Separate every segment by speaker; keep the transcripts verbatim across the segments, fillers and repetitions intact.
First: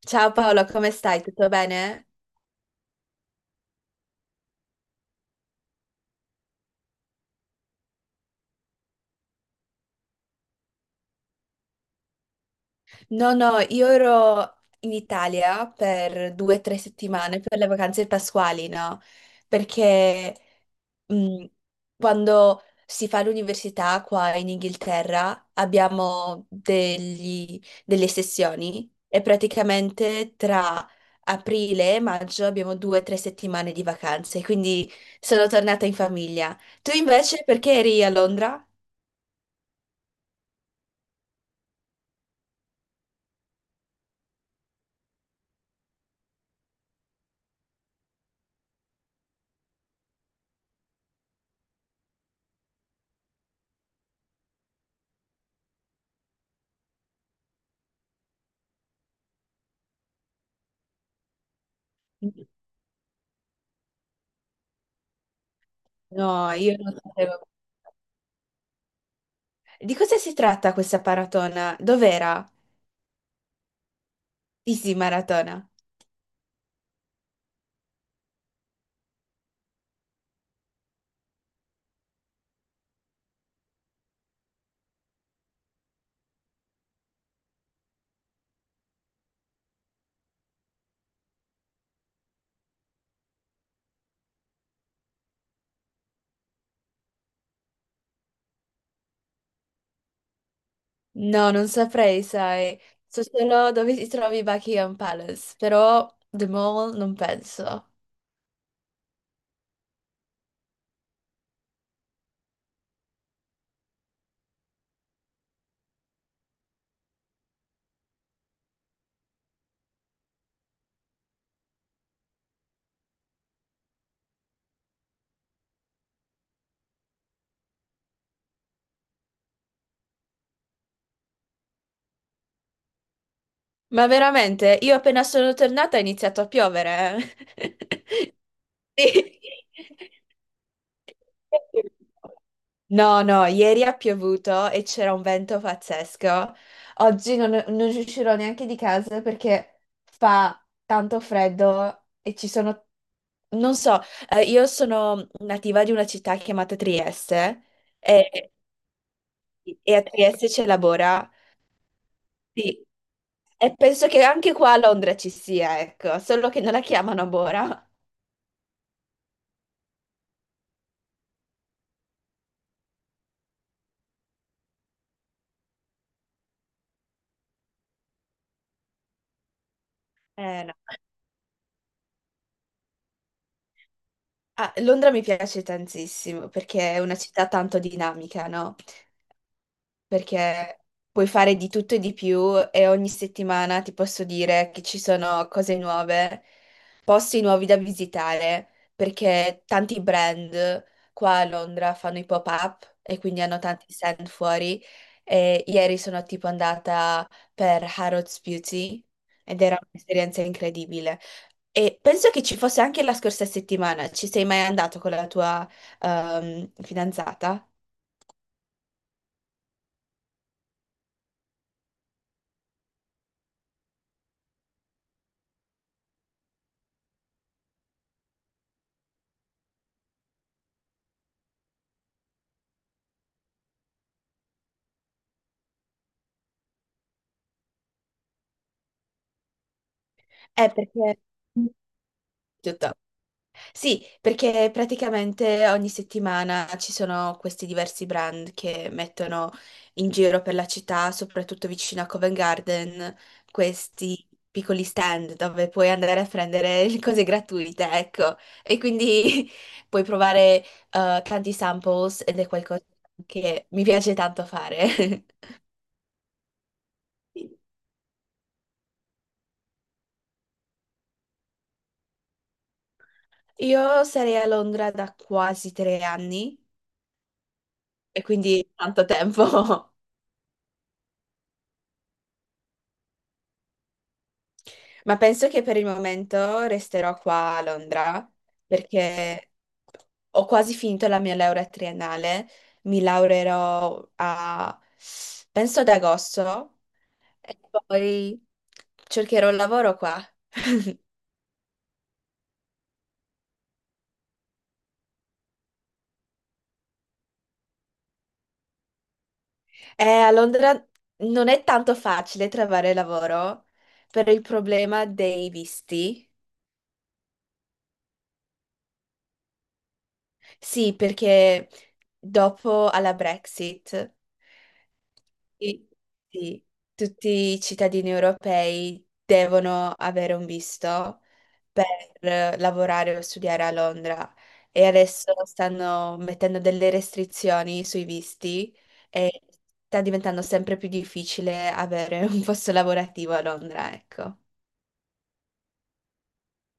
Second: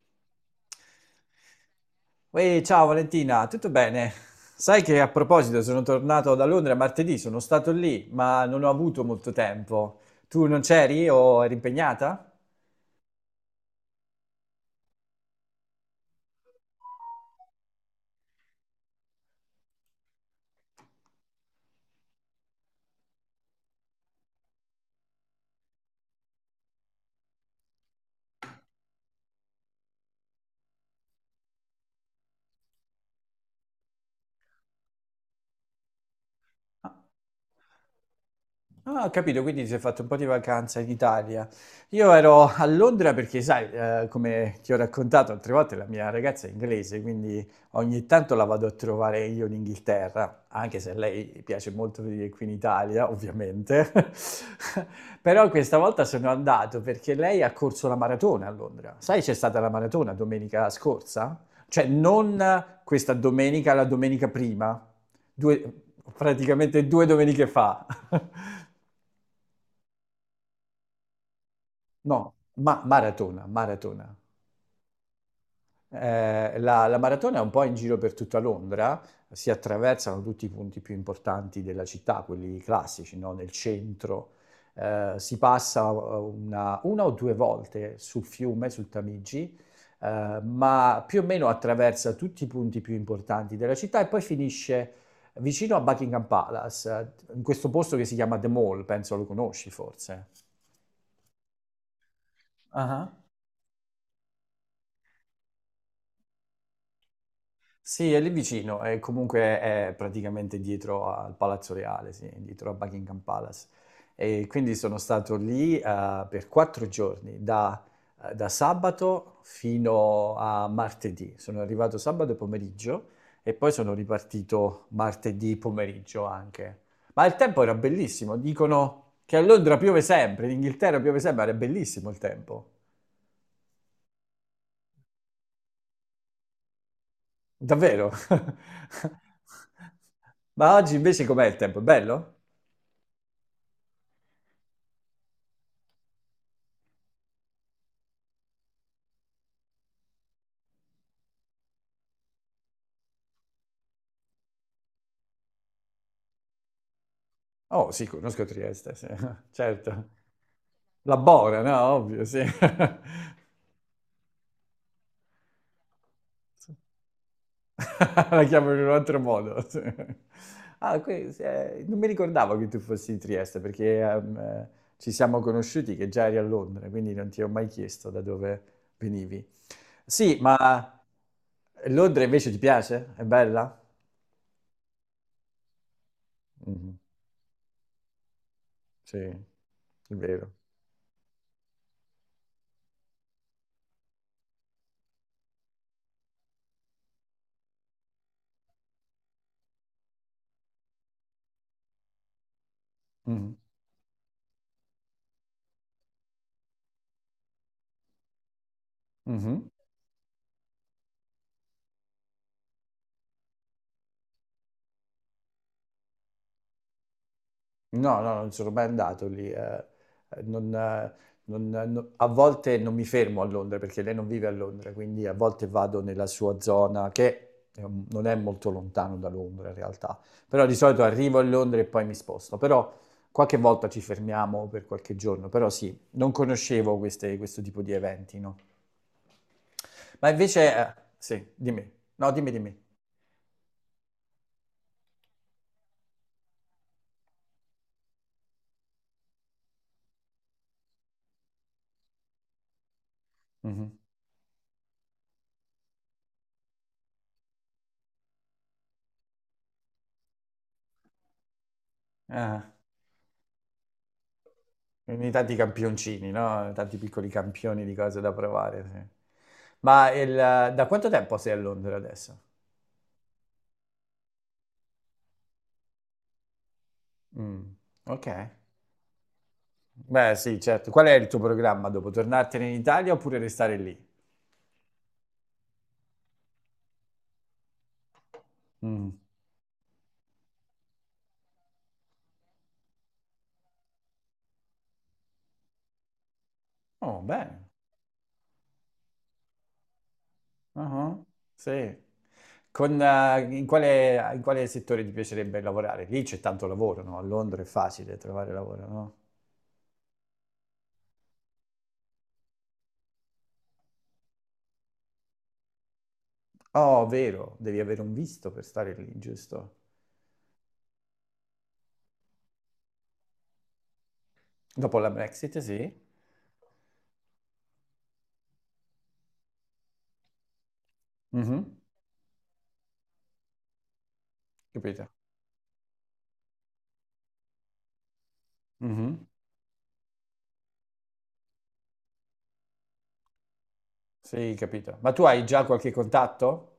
Speaker 1: Ciao Paolo, come stai? Tutto bene?
Speaker 2: Ehi, ciao Valentina, tutto bene? Sai che a proposito sono tornato da Londra martedì, sono stato lì, ma non ho avuto molto tempo. Tu non c'eri o eri impegnata?
Speaker 1: No, no, io ero in Italia per due o tre settimane per le vacanze pasquali, no? Perché mh, quando si fa l'università qua in Inghilterra abbiamo degli- delle sessioni e praticamente tra aprile e maggio abbiamo due o tre settimane di vacanze, quindi sono tornata in famiglia. Tu invece perché eri a Londra?
Speaker 2: Ah, ho capito, quindi ti sei fatto un po' di vacanza in Italia. Io ero a Londra perché, sai, eh, come ti ho raccontato altre volte, la mia ragazza è inglese, quindi ogni tanto la vado a trovare io in Inghilterra, anche se a lei piace molto venire qui in Italia, ovviamente. Però questa volta sono andato perché lei ha corso la maratona a Londra. Sai, c'è stata la maratona domenica scorsa? Cioè, non questa domenica, la domenica prima, Due-
Speaker 1: No, io
Speaker 2: praticamente
Speaker 1: non
Speaker 2: due
Speaker 1: sapevo.
Speaker 2: domeniche fa.
Speaker 1: Di cosa si tratta questa maratona?
Speaker 2: No,
Speaker 1: Dov'era?
Speaker 2: ma maratona, maratona.
Speaker 1: Easy Maratona.
Speaker 2: Eh, la, la maratona è un po' in giro per tutta Londra, si attraversano tutti i punti più importanti della città, quelli classici, no? Nel centro. Eh, si passa eh, una, una o due volte sul fiume, sul Tamigi, eh, ma più o meno attraversa tutti i punti più importanti della città e poi finisce vicino a Buckingham Palace, eh, in questo posto che si chiama The Mall, penso lo conosci forse.
Speaker 1: No, non saprei, sai.
Speaker 2: Ah.
Speaker 1: So solo dove si trovi Buckingham Palace, però The Mall non penso.
Speaker 2: Sì, è lì vicino, e comunque è praticamente dietro al Palazzo Reale, sì, dietro a Buckingham Palace. E quindi sono stato lì eh, per quattro giorni, da, eh, da sabato fino a martedì. Sono arrivato sabato pomeriggio e poi sono ripartito martedì pomeriggio anche. Ma il tempo era bellissimo, dicono che a Londra piove sempre, in Inghilterra piove sempre, era bellissimo il tempo.
Speaker 1: Ma veramente, io appena sono tornata ha iniziato a piovere. eh.
Speaker 2: Davvero?
Speaker 1: Sì.
Speaker 2: Ma oggi invece com'è il tempo? È bello?
Speaker 1: No, no, ieri ha piovuto e c'era un vento pazzesco. Oggi non, non uscirò neanche di casa perché fa tanto freddo e ci sono... Non so, eh, io sono nativa di una città chiamata Trieste
Speaker 2: Oh, sì, conosco
Speaker 1: e,
Speaker 2: Trieste, sì.
Speaker 1: e a
Speaker 2: Certo.
Speaker 1: Trieste c'è la
Speaker 2: La
Speaker 1: Bora.
Speaker 2: Bora, no? Ovvio, sì.
Speaker 1: Sì. E penso che anche qua a Londra ci sia, ecco, solo che non la chiamano Bora.
Speaker 2: La chiamano in un altro modo. Sì. Ah, que- eh, non mi ricordavo che tu fossi di Trieste perché ehm, eh, ci siamo conosciuti che già eri a Londra, quindi non ti ho mai chiesto da dove venivi. Sì,
Speaker 1: Eh, no.
Speaker 2: ma Londra invece ti piace? È bella?
Speaker 1: Ah, Londra mi piace tantissimo perché
Speaker 2: Mhm,
Speaker 1: è una città tanto dinamica, no?
Speaker 2: sì, è vero.
Speaker 1: Perché puoi fare di tutto e di più e ogni settimana ti posso dire che ci sono cose nuove, posti nuovi da visitare, perché tanti brand qua a Londra fanno i pop-up e quindi
Speaker 2: Mhm,
Speaker 1: hanno tanti stand fuori e ieri sono tipo andata per Harrods Beauty ed
Speaker 2: mhm.
Speaker 1: era un'esperienza incredibile. E penso che ci fosse anche la scorsa settimana. Ci sei mai andato con la tua ehm, fidanzata?
Speaker 2: No, no, non sono mai andato lì. eh, eh, non, eh, non- eh, no- A volte non mi fermo a Londra perché lei non vive a Londra, quindi a volte vado nella sua zona che è un- non è molto lontano da Londra in realtà. Però di solito arrivo a Londra e poi mi sposto. Però qualche volta ci fermiamo per qualche giorno. Però sì, non conoscevo queste- questo tipo di eventi, no? Ma
Speaker 1: Eh,
Speaker 2: invece, eh,
Speaker 1: perché
Speaker 2: sì, dimmi. No, dimmi, dimmi.
Speaker 1: tutto. Sì, perché praticamente ogni settimana ci sono questi diversi brand che mettono in giro per la città, soprattutto vicino a Covent Garden,
Speaker 2: Mhm.
Speaker 1: questi piccoli stand dove puoi andare a prendere le cose gratuite, ecco. E quindi puoi provare eh, tanti samples ed è
Speaker 2: Ah.
Speaker 1: qualcosa che mi piace tanto fare.
Speaker 2: Quindi tanti campioncini, no? Tanti piccoli campioni di cose da provare, sì. Ma il- da quanto tempo sei a Londra adesso?
Speaker 1: Io sarei a Londra da quasi tre anni
Speaker 2: Mm,
Speaker 1: e
Speaker 2: ok.
Speaker 1: quindi tanto tempo.
Speaker 2: Beh, sì, certo. Qual è il tuo programma dopo? Tornartene in Italia oppure restare lì?
Speaker 1: Ma penso che per il momento resterò qua a Londra
Speaker 2: Mm.
Speaker 1: perché ho quasi finito la mia laurea triennale, mi laureerò a, penso ad agosto,
Speaker 2: Oh,
Speaker 1: e
Speaker 2: bene.
Speaker 1: poi cercherò un lavoro qua.
Speaker 2: Ah, sì. Con, eh, in quale, in quale settore ti piacerebbe lavorare? Lì c'è tanto lavoro, no? A Londra è facile trovare lavoro, no?
Speaker 1: Eh, a Londra non è tanto facile trovare lavoro per il problema dei visti.
Speaker 2: Oh, vero, devi avere un visto per stare lì, giusto?
Speaker 1: Sì, perché dopo alla Brexit.
Speaker 2: Dopo la Brexit,
Speaker 1: Sì,
Speaker 2: sì.
Speaker 1: sì. Tutti i cittadini europei devono avere un visto
Speaker 2: Mhm,
Speaker 1: per eh, lavorare o studiare a Londra e
Speaker 2: capito?
Speaker 1: adesso stanno mettendo delle restrizioni sui visti
Speaker 2: Mhm.
Speaker 1: e sta diventando sempre più difficile avere un posto lavorativo a Londra, ecco.
Speaker 2: Sì, capito. Ma tu hai già qualche contatto?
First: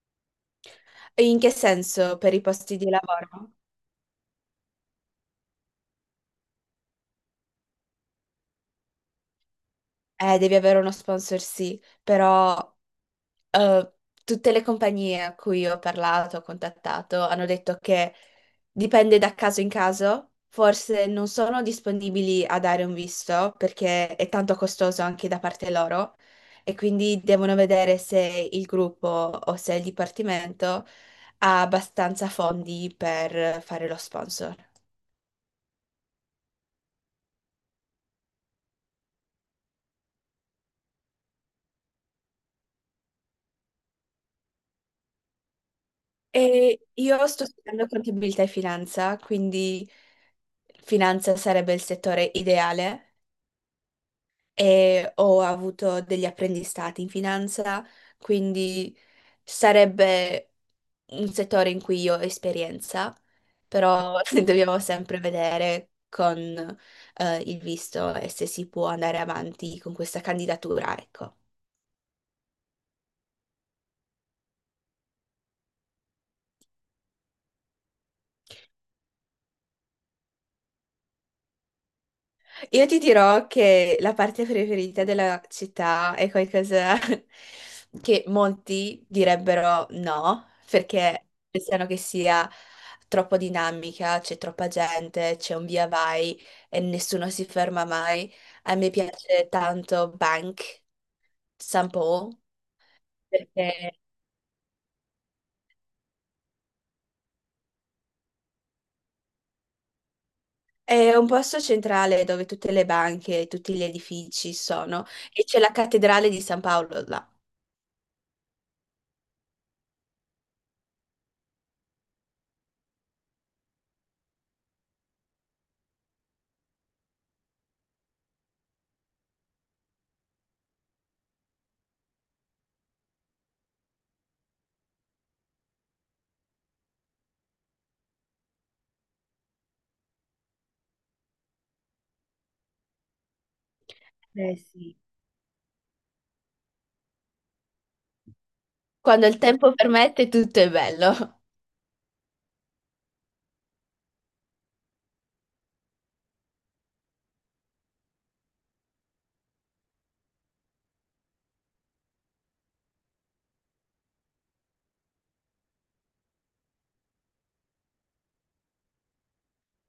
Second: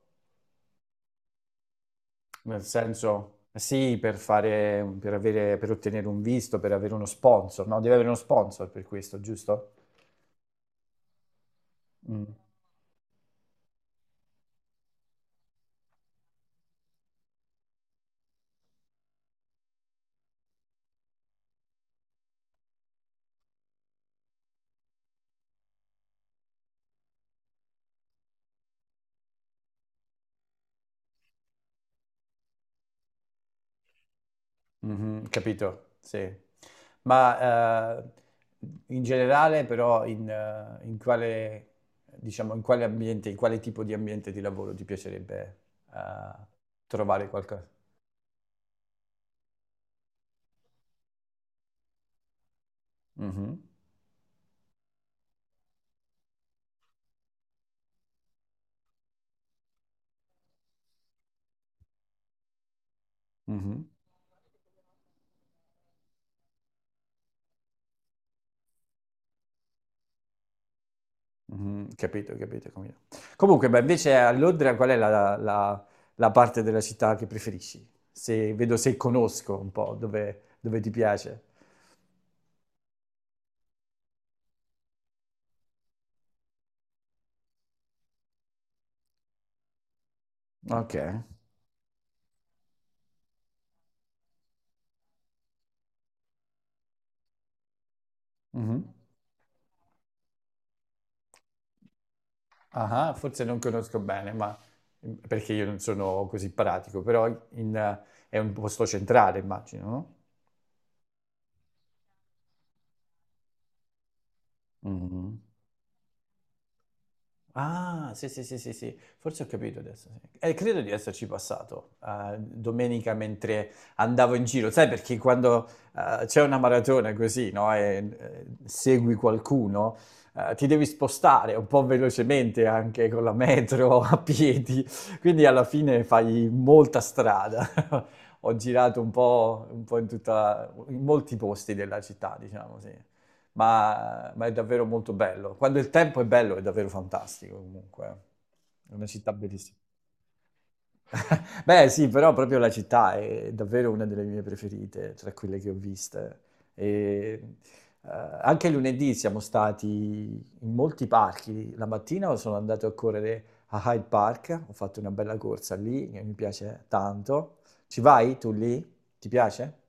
Speaker 1: E in che senso per i
Speaker 2: Nel
Speaker 1: posti di
Speaker 2: senso,
Speaker 1: lavoro?
Speaker 2: sì, per fare, per avere, per ottenere un visto, per avere uno sponsor, no? Devi avere uno sponsor per questo, giusto?
Speaker 1: Eh, devi avere uno sponsor, sì,
Speaker 2: Mm.
Speaker 1: però eh, tutte le compagnie a cui ho parlato, ho contattato, hanno detto che dipende da caso in caso, forse non sono disponibili a dare un visto perché è tanto costoso anche da parte loro e quindi devono vedere se il gruppo o se il dipartimento ha abbastanza fondi per fare lo sponsor.
Speaker 2: Mhm, capito, sì. Ma eh, in generale, però, in, eh, in quale, diciamo, in quale ambiente, in quale tipo di ambiente di lavoro ti piacerebbe eh,
Speaker 1: E io
Speaker 2: trovare
Speaker 1: sto
Speaker 2: qualcosa?
Speaker 1: studiando contabilità e finanza, quindi finanza sarebbe il settore ideale
Speaker 2: Mhm,
Speaker 1: e ho avuto degli apprendistati in finanza, quindi sarebbe un settore in cui io ho esperienza,
Speaker 2: mhm.
Speaker 1: però dobbiamo sempre vedere con eh, il visto e se si può andare avanti con questa candidatura, ecco.
Speaker 2: Mhm, capito, capito, capito. Comunque, beh, invece a Londra qual è la, la- la parte della città che preferisci? Se, vedo se conosco un po' dove, dove, ti piace.
Speaker 1: Io ti dirò che la parte preferita della città è qualcosa che molti direbbero no,
Speaker 2: Ok.
Speaker 1: perché pensano che sia troppo dinamica, c'è troppa gente, c'è un via vai e nessuno si ferma mai. A
Speaker 2: Mhm.
Speaker 1: me piace tanto Bank, San Paul,
Speaker 2: Ah, forse non conosco
Speaker 1: perché
Speaker 2: bene, ma perché io non sono così pratico, però in- è un posto centrale, immagino, no?
Speaker 1: è un posto centrale dove tutte le banche, tutti gli edifici sono
Speaker 2: Mhm.
Speaker 1: e c'è la cattedrale di San Paolo là.
Speaker 2: Ah, sì, sì, sì, sì, sì, forse ho capito adesso. Sì. Eh, credo di esserci passato eh, domenica mentre andavo in giro, sai, perché quando eh, c'è una maratona così, no, e eh, segui qualcuno, eh, ti devi spostare un po' velocemente anche con la metro, a piedi, quindi alla fine fai molta strada. Ho girato un po', un po' in tutta, in molti posti della città, diciamo, sì ma, ma è
Speaker 1: Eh
Speaker 2: davvero
Speaker 1: sì.
Speaker 2: molto bello. Quando il tempo è bello è davvero fantastico comunque. È una
Speaker 1: Quando
Speaker 2: città
Speaker 1: il tempo
Speaker 2: bellissima.
Speaker 1: permette, tutto è bello.
Speaker 2: Beh, sì, però proprio la città è davvero una delle mie preferite tra quelle che ho viste. E, eh, anche lunedì siamo stati in molti parchi. La mattina sono andato a correre a Hyde Park, ho fatto una bella corsa lì che mi piace tanto. Ci vai tu lì? Ti piace?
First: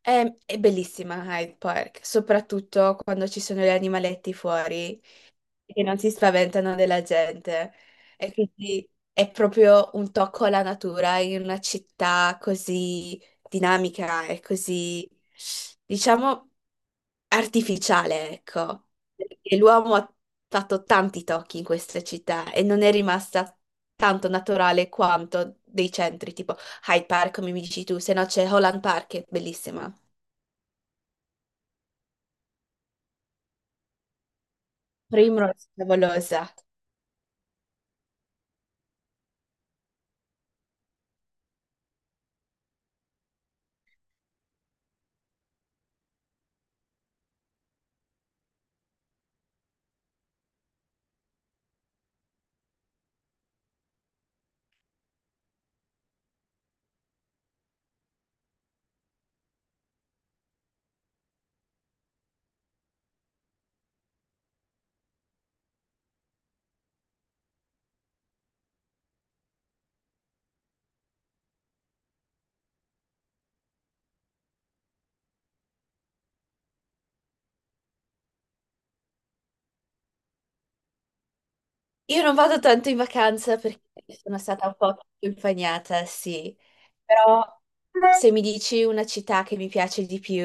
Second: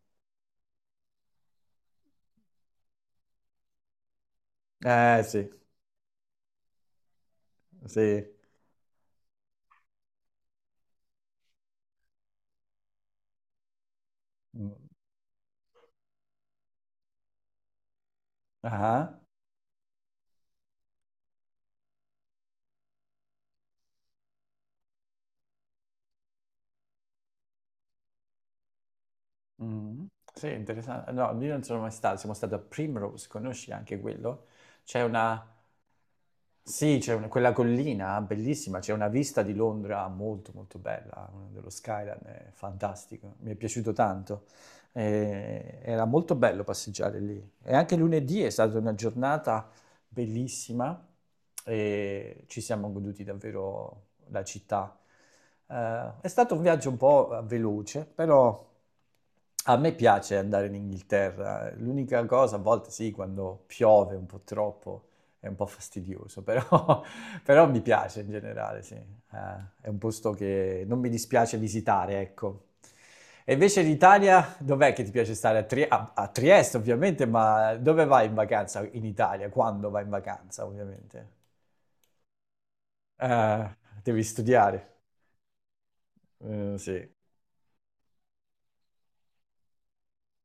Speaker 1: È, è bellissima Hyde Park, soprattutto quando ci sono gli animaletti fuori
Speaker 2: Eh sì,
Speaker 1: che non si spaventano della gente.
Speaker 2: sì.
Speaker 1: E quindi è proprio un tocco alla natura in una città così dinamica e
Speaker 2: Mm.
Speaker 1: così, diciamo, artificiale, ecco,
Speaker 2: Ah.
Speaker 1: perché l'uomo ha fatto tanti tocchi in queste città e non è rimasta tanto naturale quanto dei centri, tipo Hyde Park, come mi dici tu, se no c'è Holland Park, che è bellissima.
Speaker 2: Mm. Sì, interessante. No, io non sono mai stato, siamo stati a Primrose, conosci anche quello? C'è una,
Speaker 1: Primrose, favolosa.
Speaker 2: sì, c'è una- quella collina bellissima, c'è una vista di Londra molto molto bella, eh, dello skyline, è fantastico, mi è piaciuto tanto. Eh, era molto bello passeggiare lì. E anche lunedì è stata una giornata bellissima e ci siamo goduti davvero la città. Eh, è stato un viaggio un po' eh, veloce, però a me piace andare in Inghilterra. L'unica cosa, a volte sì, quando piove un po' troppo è un po' fastidioso, però, però mi piace in generale, sì. Eh, è un posto che non mi dispiace visitare, ecco. E invece l'Italia, dov'è che ti piace stare? A, Tri- a- a Trieste, ovviamente, ma dove vai in vacanza in Italia? Quando vai in vacanza, ovviamente?
Speaker 1: Io non vado tanto in vacanza
Speaker 2: Eh,
Speaker 1: perché
Speaker 2: devi
Speaker 1: sono stata un po'
Speaker 2: studiare.
Speaker 1: più impagnata, sì,
Speaker 2: Eh, sì.
Speaker 1: però se mi dici una città che mi piace di più,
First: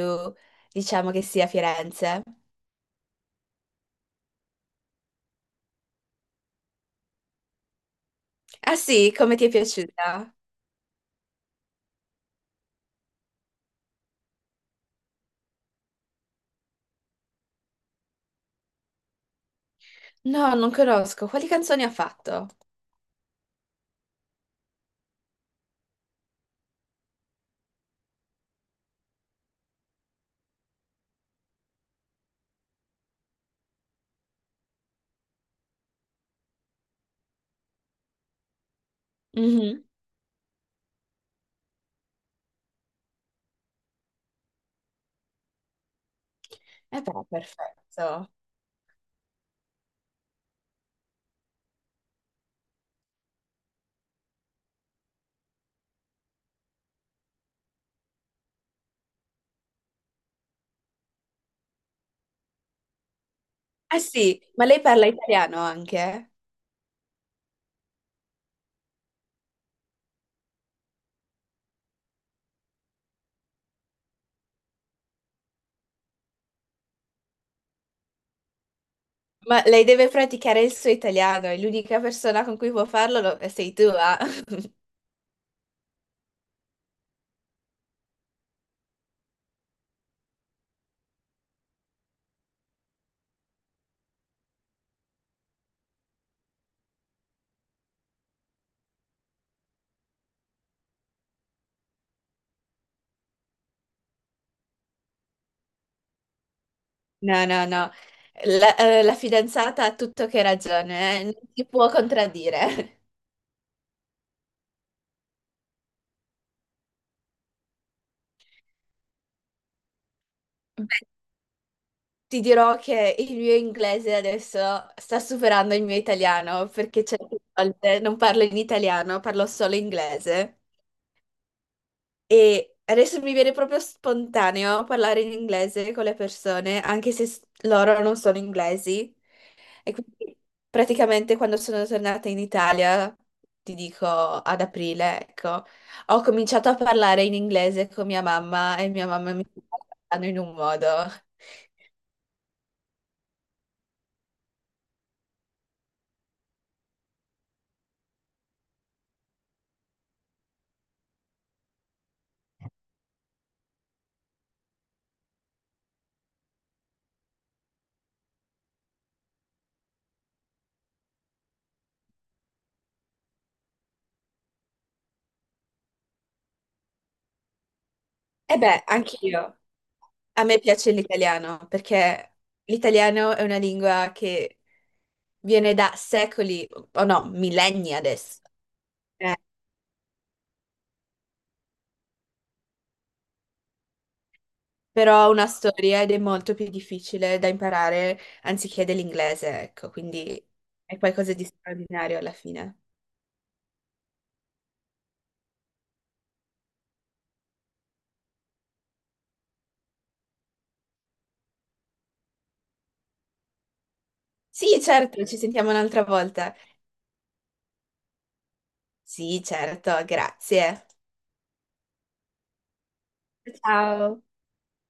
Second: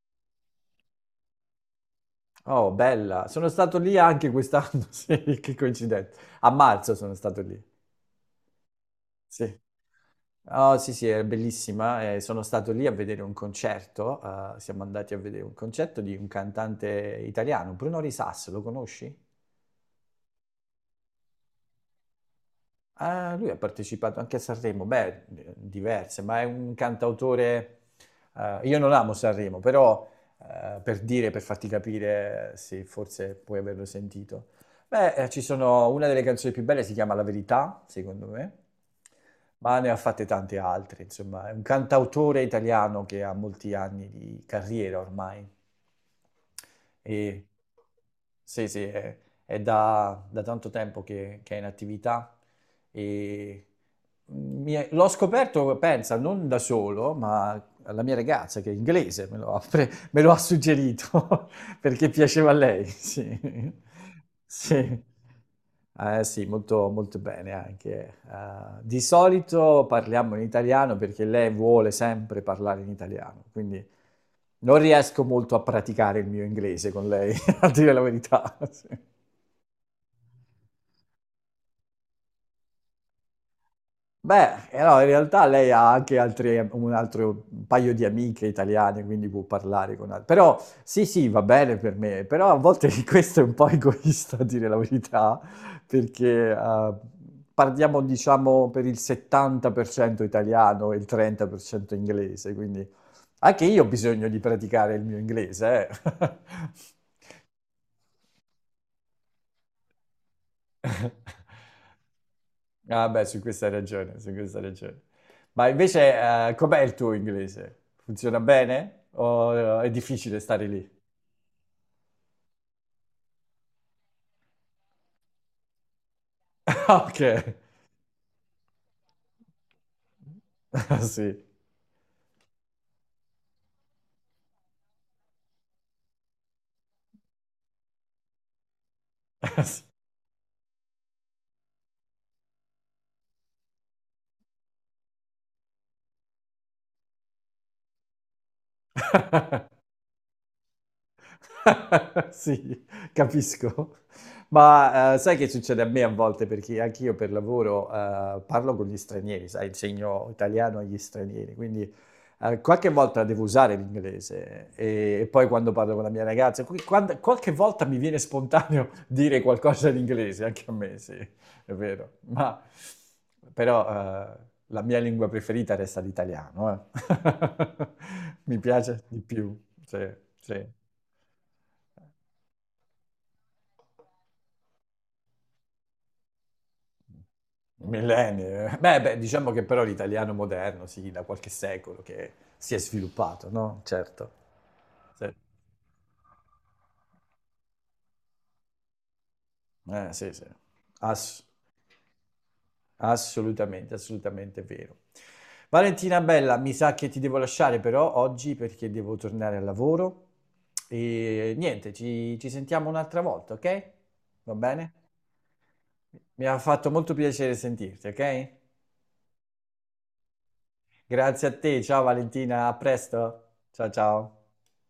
Speaker 1: diciamo che sia Firenze.
Speaker 2: Oh, bella. Sono stato lì anche quest'anno, sì, che coincidenza. A marzo sono stato lì.
Speaker 1: Ah sì, come ti è
Speaker 2: Sì.
Speaker 1: piaciuta?
Speaker 2: Oh, sì, sì, è bellissima. Eh, sono stato lì a vedere un concerto. Eh, siamo andati a vedere un concerto di un cantante italiano, Bruno Risas, lo conosci?
Speaker 1: No, non conosco. Quali canzoni ha fatto?
Speaker 2: Ah, lui ha partecipato anche a Sanremo, beh, diverse, ma è un cantautore. Eh, io non amo Sanremo, però eh, per dire, per farti capire, eh, se forse puoi averlo sentito. Beh, eh, ci sono una delle canzoni più belle, si chiama La Verità, secondo me, ma
Speaker 1: Mhm.
Speaker 2: ne ha fatte tante altre, insomma, è un cantautore italiano che ha molti anni di carriera ormai.
Speaker 1: Eh beh,
Speaker 2: E
Speaker 1: perfetto.
Speaker 2: sì, sì, è, è da, da tanto tempo che, che è in attività e mi è- l'ho scoperto, pensa, non da solo, ma la mia ragazza che è inglese me lo ha, pre- me lo ha suggerito perché piaceva a lei, sì.
Speaker 1: Ah sì, ma lei
Speaker 2: Sì.
Speaker 1: parla italiano
Speaker 2: Eh
Speaker 1: anche?
Speaker 2: sì, molto, molto bene anche. Eh, di solito parliamo in italiano perché lei vuole sempre parlare in italiano, quindi non riesco molto a praticare il mio inglese con lei, a dire la verità. Sì.
Speaker 1: Ma lei deve praticare il suo italiano e l'unica persona con cui può farlo lo- eh, sei tu, ah.
Speaker 2: Beh, eh no, in realtà lei ha anche altri- un altro un paio di amiche italiane, quindi può parlare con altre. Però sì, sì, va bene per me, però a volte questo è un po' egoista, a dire la verità, perché eh, parliamo, diciamo, per il settanta per cento italiano e il trenta per cento inglese, quindi anche io ho bisogno di praticare il mio inglese, eh.
Speaker 1: No, no, no. La, eh, la fidanzata ha tutto che ragione, eh, Non ti può contraddire.
Speaker 2: Ah beh, su questa hai ragione, su questa hai ragione. Ma invece, eh, com'è il tuo inglese? Funziona bene? O eh, è difficile stare lì?
Speaker 1: Beh, ti dirò che il mio inglese adesso sta superando il mio italiano
Speaker 2: Ah,
Speaker 1: perché
Speaker 2: ok.
Speaker 1: certe volte non parlo in italiano, parlo solo inglese.
Speaker 2: Sì.
Speaker 1: E adesso mi viene proprio spontaneo parlare in inglese con le persone, anche se s- loro non sono inglesi.
Speaker 2: Sì.
Speaker 1: E quindi praticamente quando sono tornata in Italia, ti dico ad aprile, ecco, ho cominciato a parlare in inglese con mia mamma e mia mamma mi sta parlando in un modo.
Speaker 2: Sì, capisco. Ma, ehm, sai che succede a me a volte, perché anch'io per lavoro, ehm, parlo con gli stranieri, sai, insegno italiano agli stranieri, quindi, ehm, qualche volta devo usare l'inglese e e poi quando parlo con la mia ragazza, qui quando qualche volta mi viene spontaneo dire qualcosa in inglese, anche a me, sì, è vero. Ma però, ehm, la mia lingua preferita resta l'italiano, eh.
Speaker 1: E
Speaker 2: Mi
Speaker 1: beh,
Speaker 2: piace di
Speaker 1: anch'io.
Speaker 2: più, sì,
Speaker 1: A me
Speaker 2: sì.
Speaker 1: piace l'italiano perché l'italiano è una lingua che viene da secoli, o no, millenni adesso.
Speaker 2: Millenni. Eh. Beh, beh,
Speaker 1: Eh,
Speaker 2: diciamo che però l'italiano moderno, sì, da qualche secolo che si è sviluppato, no? Certo.
Speaker 1: Però
Speaker 2: Sì.
Speaker 1: una storia ed è molto più difficile da imparare anziché dell'inglese, ecco,
Speaker 2: Eh, sì, sì.
Speaker 1: quindi è qualcosa di
Speaker 2: Ass-
Speaker 1: straordinario alla fine.
Speaker 2: Assolutamente, assolutamente vero. Valentina Bella, mi sa che ti devo lasciare però oggi perché devo tornare al lavoro e niente, ci, ci sentiamo un'altra volta, ok? Va
Speaker 1: Sì,
Speaker 2: bene?
Speaker 1: certo, ci sentiamo un'altra
Speaker 2: Mi
Speaker 1: volta.
Speaker 2: ha fatto molto piacere sentirti, ok?
Speaker 1: Sì, certo, grazie.
Speaker 2: Grazie a te, ciao Valentina, a presto. Ciao
Speaker 1: Ciao.
Speaker 2: ciao.